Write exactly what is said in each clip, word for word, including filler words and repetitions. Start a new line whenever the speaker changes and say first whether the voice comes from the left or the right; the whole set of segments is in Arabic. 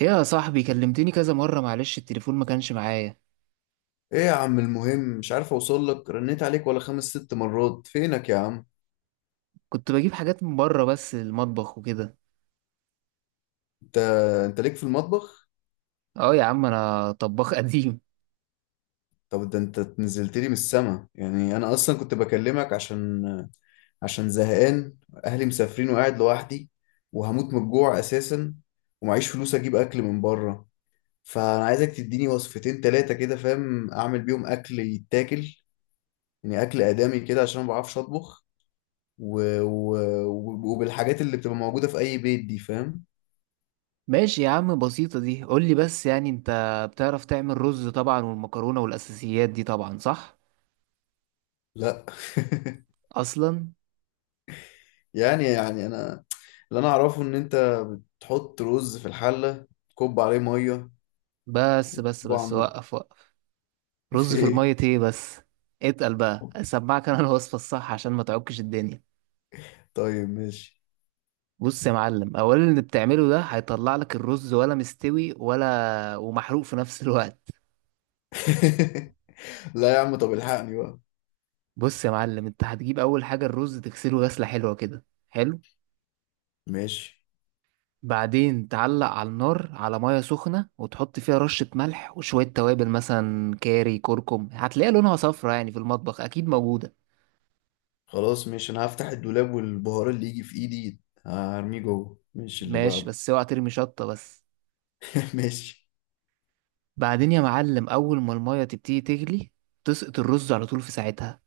right: ايه يا صاحبي، كلمتني كذا مرة. معلش التليفون ما كانش معايا.
left: ايه يا عم، المهم مش عارف اوصل لك، رنيت عليك ولا خمس ست مرات، فينك يا عم؟
right: كنت بجيب حاجات من بره بس للمطبخ وكده.
left: انت انت ليك في المطبخ؟
right: اه يا عم، انا طباخ قديم.
left: طب ده انت نزلت لي من السما، يعني انا اصلا كنت بكلمك عشان عشان زهقان، اهلي مسافرين وقاعد لوحدي، وهموت من الجوع اساسا، ومعيش فلوس اجيب اكل من بره، فانا عايزك تديني وصفتين تلاتة كده فاهم، اعمل بيهم اكل يتاكل، يعني اكل ادمي كده عشان ما بعرفش اطبخ. و... و... وبالحاجات اللي بتبقى موجودة في اي بيت دي، فاهم؟
right: ماشي يا عم، بسيطة دي. قولي بس، يعني انت بتعرف تعمل رز طبعا والمكرونة والاساسيات دي طبعا، صح؟
left: لا.
right: اصلا.
left: يعني يعني انا اللي انا اعرفه ان انت تحط رز في الحله، كب عليه ميه،
right: بس بس
left: كب على
right: بس،
left: النار.
right: وقف وقف! رز في
left: ايه.
right: المية ايه بس؟ اتقل بقى اسمعك انا الوصفة الصح عشان ما تعكش الدنيا.
left: طيب ماشي.
right: بص يا معلم، اولا اللي بتعمله ده هيطلع لك الرز ولا مستوي، ولا ومحروق في نفس الوقت.
left: لا يا عم، طب الحقني بقى.
right: بص يا معلم، انت هتجيب اول حاجه الرز تغسله غسله حلوه كده. حلو.
left: ماشي.
right: بعدين تعلق على النار على ميه سخنه، وتحط فيها رشه ملح وشويه توابل، مثلا كاري، كركم، هتلاقيها لونها صفرا، يعني في المطبخ اكيد موجوده.
left: خلاص ماشي، انا هفتح الدولاب والبهار اللي يجي في ايدي هرميه جوه. ماشي، اللي
right: ماشي،
left: بعده.
right: بس اوعى ترمي شطه بس.
left: ماشي.
right: بعدين يا معلم، اول ما الميه تبتدي تغلي، تسقط الرز على طول في ساعتها.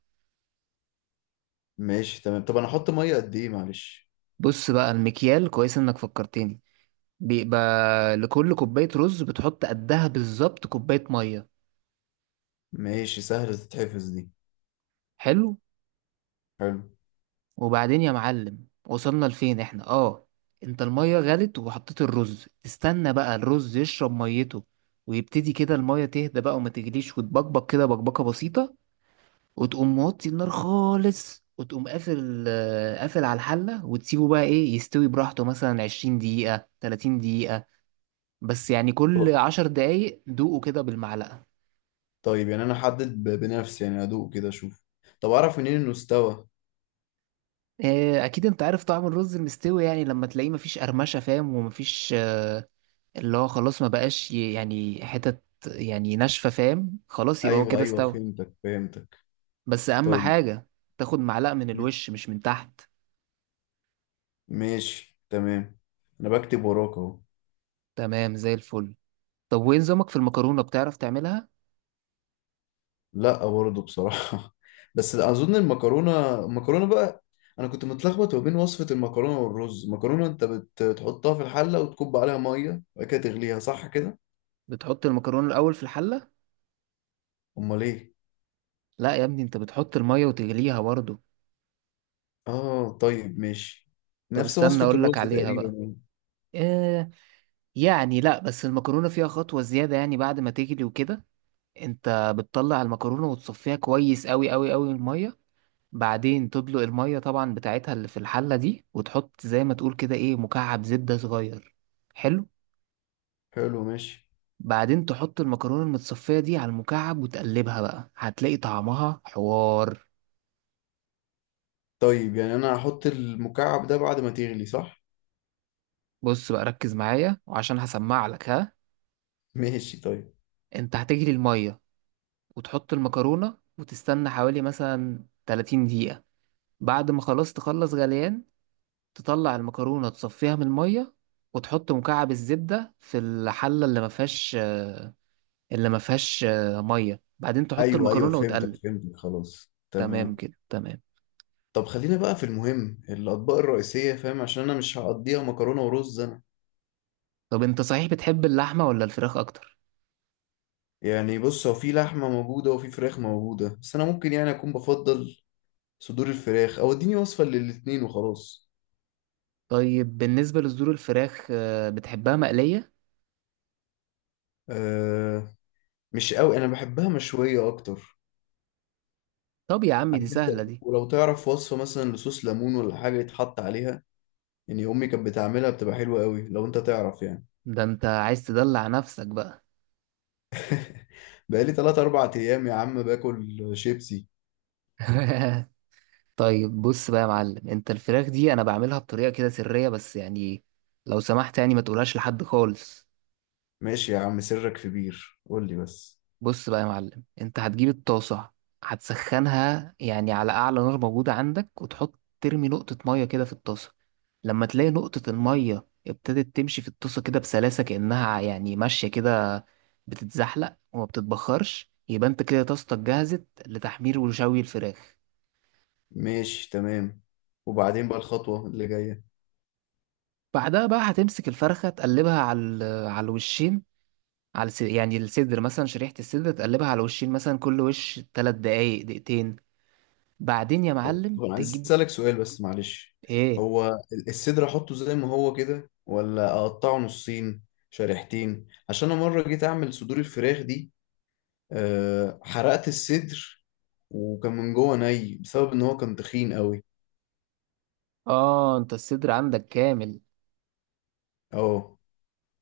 left: ماشي تمام. طب انا احط ميه قد ايه معلش؟
right: بص بقى المكيال كويس انك فكرتني. بيبقى لكل كوبايه رز بتحط قدها بالظبط كوبايه ميه.
left: ماشي، سهله تتحفظ دي.
right: حلو.
left: حلو.
right: وبعدين يا معلم، وصلنا لفين احنا؟ اه، انت المية غلت وحطيت الرز، استنى بقى الرز يشرب ميته، ويبتدي كده المية تهدى بقى وما تجليش وتبقبق كده بقبقة بسيطة. وتقوم موطي النار خالص، وتقوم قافل آه، قافل على الحلة، وتسيبه بقى ايه يستوي براحته، مثلا عشرين دقيقة تلاتين دقيقة. بس يعني كل
left: طب-
right: عشر دقايق دوقه كده بالمعلقة.
left: طيب، يعني انا احدد ب- بنفسي، يعني ادوق كده اشوف؟ طب اعرف منين انه استوى؟
right: آه، اكيد انت عارف طعم الرز المستوي، يعني لما تلاقيه مفيش قرمشة فاهم، ومفيش آه، اللي هو خلاص ما بقاش ي- يعني حتت يعني ناشفة فاهم، خلاص يبقى هو
left: ايوه
right: كده
left: ايوه،
right: استوى.
left: فهمتك فهمتك.
right: بس أهم
left: طيب.
right: حاجة تاخد معلقة من الوش مش من تحت.
left: ماشي تمام. انا بكتب وراك اهو.
right: تمام زي الفل. طب وين نظامك في المكرونة، بتعرف تعملها؟
left: لا برضه بصراحه. بس اظن المكرونه المكرونه بقى، انا كنت متلخبط ما بين وصفه المكرونه والرز. المكرونه انت بت- بتحطها في الحله وتكب عليها ميه وبعد كده تغليها، صح كده؟
right: بتحط المكرونة الأول في الحلة؟
left: امال ايه.
right: لا يا ابني، انت بتحط المية وتغليها برضه.
left: اه طيب ماشي.
right: طب
left: نفس
right: استنى
left: وصفه
right: أقولك
left: الرز
right: عليها
left: تقريبا
right: بقى.
left: يعني.
right: إيه يعني؟ لا بس المكرونة فيها خطوة زيادة، يعني بعد ما تغلي وكده انت بتطلع المكرونة وتصفيها كويس أوي أوي أوي من المية. بعدين تطلق المية طبعا بتاعتها اللي في الحلة دي، وتحط زي ما تقول كده ايه مكعب زبدة صغير. حلو.
left: حلو ماشي.
right: بعدين تحط المكرونة المتصفية دي على المكعب وتقلبها بقى، هتلاقي طعمها حوار.
left: طيب يعني انا هحط المكعب ده بعد ما تغلي، صح؟
right: بص بقى ركز معايا وعشان هسمع لك ها.
left: ماشي طيب.
right: انت هتجري المية وتحط المكرونة وتستنى حوالي مثلا تلاتين دقيقة، بعد ما خلاص تخلص غليان تطلع المكرونة تصفيها من المية، وتحط مكعب الزبدة في الحلة اللي ما فيهاش اللي ما فيهاش آه، ميه، بعدين تحط
left: ايوه ايوه،
right: المكرونه
left: فهمتك
right: وتقلب.
left: فهمتك، خلاص
right: تمام
left: تمام.
right: كده تمام.
left: طب خلينا بقى في المهم، الأطباق الرئيسية فاهم، عشان أنا مش هقضيها مكرونة ورز أنا.
right: طب انت صحيح بتحب اللحمه ولا الفراخ اكتر؟
left: يعني بص، هو في لحمة موجودة وفي فراخ موجودة، بس أنا ممكن يعني أكون بفضل صدور الفراخ، أو إديني وصفة للاتنين وخلاص.
right: طيب بالنسبه لصدور الفراخ آه، بتحبها مقليه؟
left: أه. مش قوي، أنا بحبها مشوية أكتر.
right: طب يا عمي دي
left: عارف أنت،
right: سهله دي.
left: ولو تعرف وصفة مثلا لصوص ليمون ولا حاجة يتحط عليها، يعني أمي كانت بتعملها بتبقى حلوة قوي، لو أنت تعرف يعني.
right: ده انت عايز تدلع نفسك بقى.
left: بقالي تلات أربع أيام يا عم باكل شيبسي.
right: طيب بص بقى يا معلم، انت الفراخ دي انا بعملها بطريقه كده سريه، بس يعني لو سمحت يعني ما تقولهاش لحد خالص.
left: ماشي يا عم، سرك في بير، قول لي بس.
right: بص بقى يا معلم، انت هتجيب الطاسة، هتسخنها يعني على أعلى نار موجودة عندك، وتحط ترمي نقطة مية كده في الطاسة. لما تلاقي نقطة المية ابتدت تمشي في الطاسة كده بسلاسة، كأنها يعني ماشية كده بتتزحلق وما بتتبخرش، يبقى انت كده طاستك جهزت لتحمير وشوي الفراخ.
left: ماشي تمام، وبعدين بقى الخطوة اللي جاية؟
right: بعدها بقى هتمسك الفرخة تقلبها على ال- على الوشين، على الس- يعني الصدر، مثلا شريحة الصدر تقلبها على الوشين، مثلا كل وش تلات دقايق دقيقتين. بعدين يا
left: طب
right: معلم
left: أنا عايز
right: تجيب
left: أسألك سؤال بس معلش.
right: ايه.
left: هو ال- الصدر أحطه زي ما هو كده، ولا أقطعه نصين، شريحتين؟ عشان أنا مرة جيت أعمل صدور الفراخ دي، أه حرقت الصدر، وكان من جوه ني بسبب إن هو كان تخين قوي.
right: اه، انت الصدر عندك كامل.
left: أه.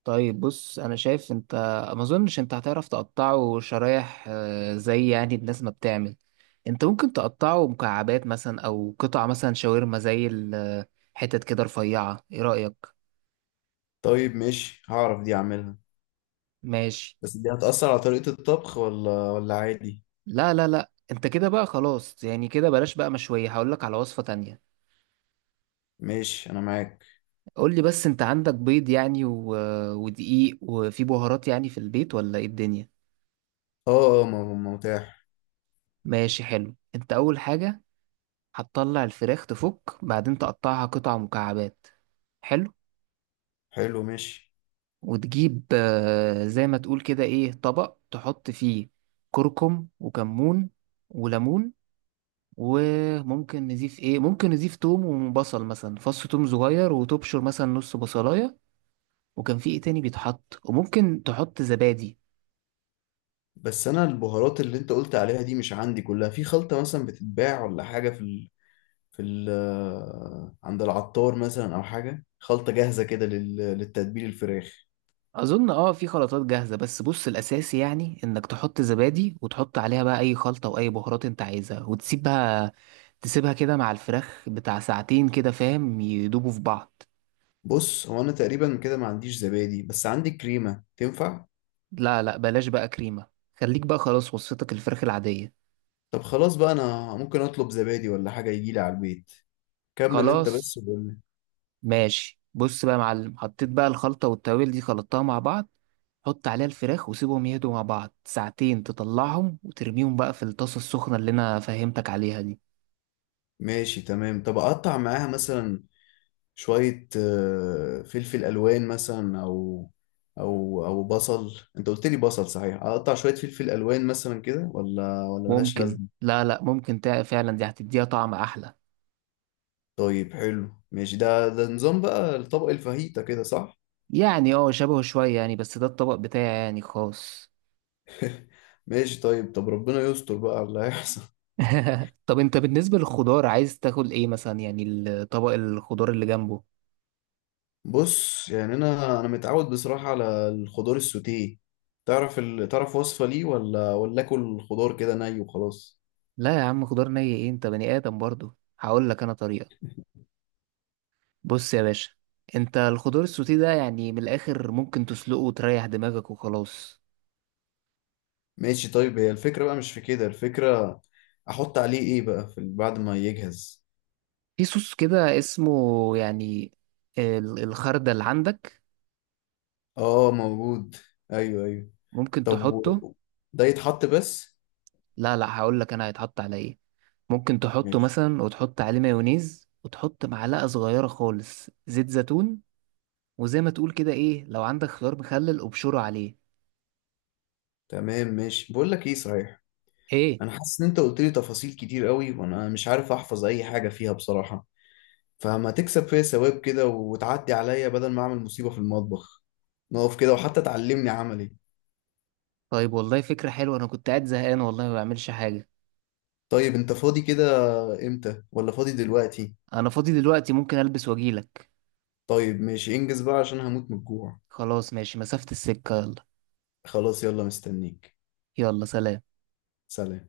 right: طيب بص انا شايف انت ما اظنش انت هتعرف تقطعه شرايح آه، زي يعني الناس ما بتعمل. انت ممكن تقطعه مكعبات مثلا، او قطع مثلا شاورما، زي الحتت كده رفيعة، ايه رأيك؟
left: طيب ماشي، هعرف دي أعملها.
right: ماشي.
left: بس دي هتأثر على طريقة الطبخ ولا ولا عادي؟
right: لا لا لا، انت كده بقى خلاص، يعني كده بلاش بقى مشوية، هقولك على وصفة تانية.
left: ماشي أنا معاك.
right: قولي بس، انت عندك بيض يعني و... آه، ودقيق وفي بهارات يعني في البيت ولا ايه الدنيا؟
left: أه أه، م- م- متاح.
right: ماشي حلو. انت اول حاجة هتطلع الفراخ تفك بعدين تقطعها قطع مكعبات. حلو.
left: حلو ماشي.
right: وتجيب آه، زي ما تقول كده ايه طبق تحط فيه كركم وكمون وليمون، وممكن نضيف ايه، ممكن نضيف توم وبصل، مثلا فص توم صغير وتبشر مثلا نص بصلاية. وكان في ايه تاني بيتحط، وممكن تحط زبادي.
left: بس انا البهارات اللي انت قلت عليها دي مش عندي كلها، في خلطة مثلا بتتباع ولا حاجة في ال... في ال... عند العطار مثلا، او حاجة خلطة جاهزة كده لل... للتتبيل الفراخ؟
right: اظن اه في خلطات جاهزه، بس بص الاساسي يعني انك تحط زبادي وتحط عليها بقى اي خلطه واي بهارات انت عايزها، وتسيبها تسيبها كده مع الفراخ بتاع ساعتين كده فاهم، يدوبوا في بعض.
left: بص، هو انا تقريبا كده ما عنديش زبادي، بس عندي كريمة، تنفع؟
right: لا لا بلاش بقى كريمه، خليك بقى خلاص وصفتك الفراخ العاديه.
left: طب خلاص بقى، انا ممكن اطلب زبادي ولا حاجة يجيلي على البيت، كمل انت بس
right: خلاص
left: وقول لي.
right: ماشي، بص بقى يا معلم، حطيت بقى الخلطه والتوابل دي خلطتها مع بعض، حط عليها الفراخ وسيبهم يهدوا مع بعض ساعتين، تطلعهم وترميهم بقى في الطاسه السخنه اللي انا فهمتك عليها دي.
left: ماشي تمام. طب اقطع معاها مثلا شوية آه، فلفل ألوان مثلا، أو أو أو بصل؟ أنت قلت لي بصل، صحيح أقطع شوية فلفل ألوان مثلا كده ولا ولا ملهاش
right: ممكن،
left: لازمة؟
right: لا لا، ممكن تع- فعلا دي هتديها طعم احلى.
left: طيب حلو ماشي، ده ده نظام بقى الطبق الفاهيتا كده، صح؟
right: يعني اه شبهه شوية يعني، بس ده الطبق بتاعي يعني خاص.
left: ماشي طيب. طب ربنا يستر بقى على اللي هيحصل.
right: طب انت بالنسبة للخضار عايز تاكل ايه مثلا يعني، الطبق الخضار اللي جنبه؟
left: بص يعني، أنا أنا متعود بصراحة على الخضار السوتيه. تعرف ال... تعرف وصفة ليه، ولا ولا آكل الخضار كده ني وخلاص؟
right: لا يا عم، خضار ني ايه! انت بني ادم برضو، هقول لك انا طريقة. بص يا باشا، انت الخضار السوتيه ده يعني من الاخر ممكن تسلقه وتريح دماغك وخلاص.
left: ماشي طيب. هي الفكرة بقى مش في كده الفكرة. أحط عليه إيه بقى في بعد ما يجهز؟
right: في صوص كده اسمه يعني ال- الخردل، عندك؟
left: اه موجود. ايوه ايوه.
right: ممكن
left: طب
right: تحطه.
left: و- ده يتحط بس؟
right: لا لا، هقول لك انا هيتحط على ايه. ممكن تحطه
left: ماشي
right: مثلا وتحط عليه مايونيز، وتحط معلقة صغيرة خالص زيت زيتون، وزي ما تقول كده ايه لو عندك خيار مخلل ابشره عليه.
left: تمام. ماشي، بقول لك ايه صحيح،
right: ايه.
left: انا حاسس ان انت قلت لي تفاصيل كتير قوي وانا مش عارف احفظ اي حاجه فيها بصراحه، فما تكسب فيا ثواب كده وتعدي عليا بدل ما اعمل مصيبه في المطبخ، نقف كده وحتى تعلمني عملي.
right: طيب والله فكرة حلوة، انا كنت قاعد زهقان والله ما بعملش حاجة.
left: طيب انت فاضي كده امتى، ولا فاضي دلوقتي؟
right: انا فاضي دلوقتي، ممكن البس واجيلك.
left: طيب ماشي، انجز بقى عشان هموت من الجوع.
right: خلاص ماشي، مسافة السكة، يلا.
left: خلاص يلا، مستنيك.
right: يلا سلام.
left: سلام.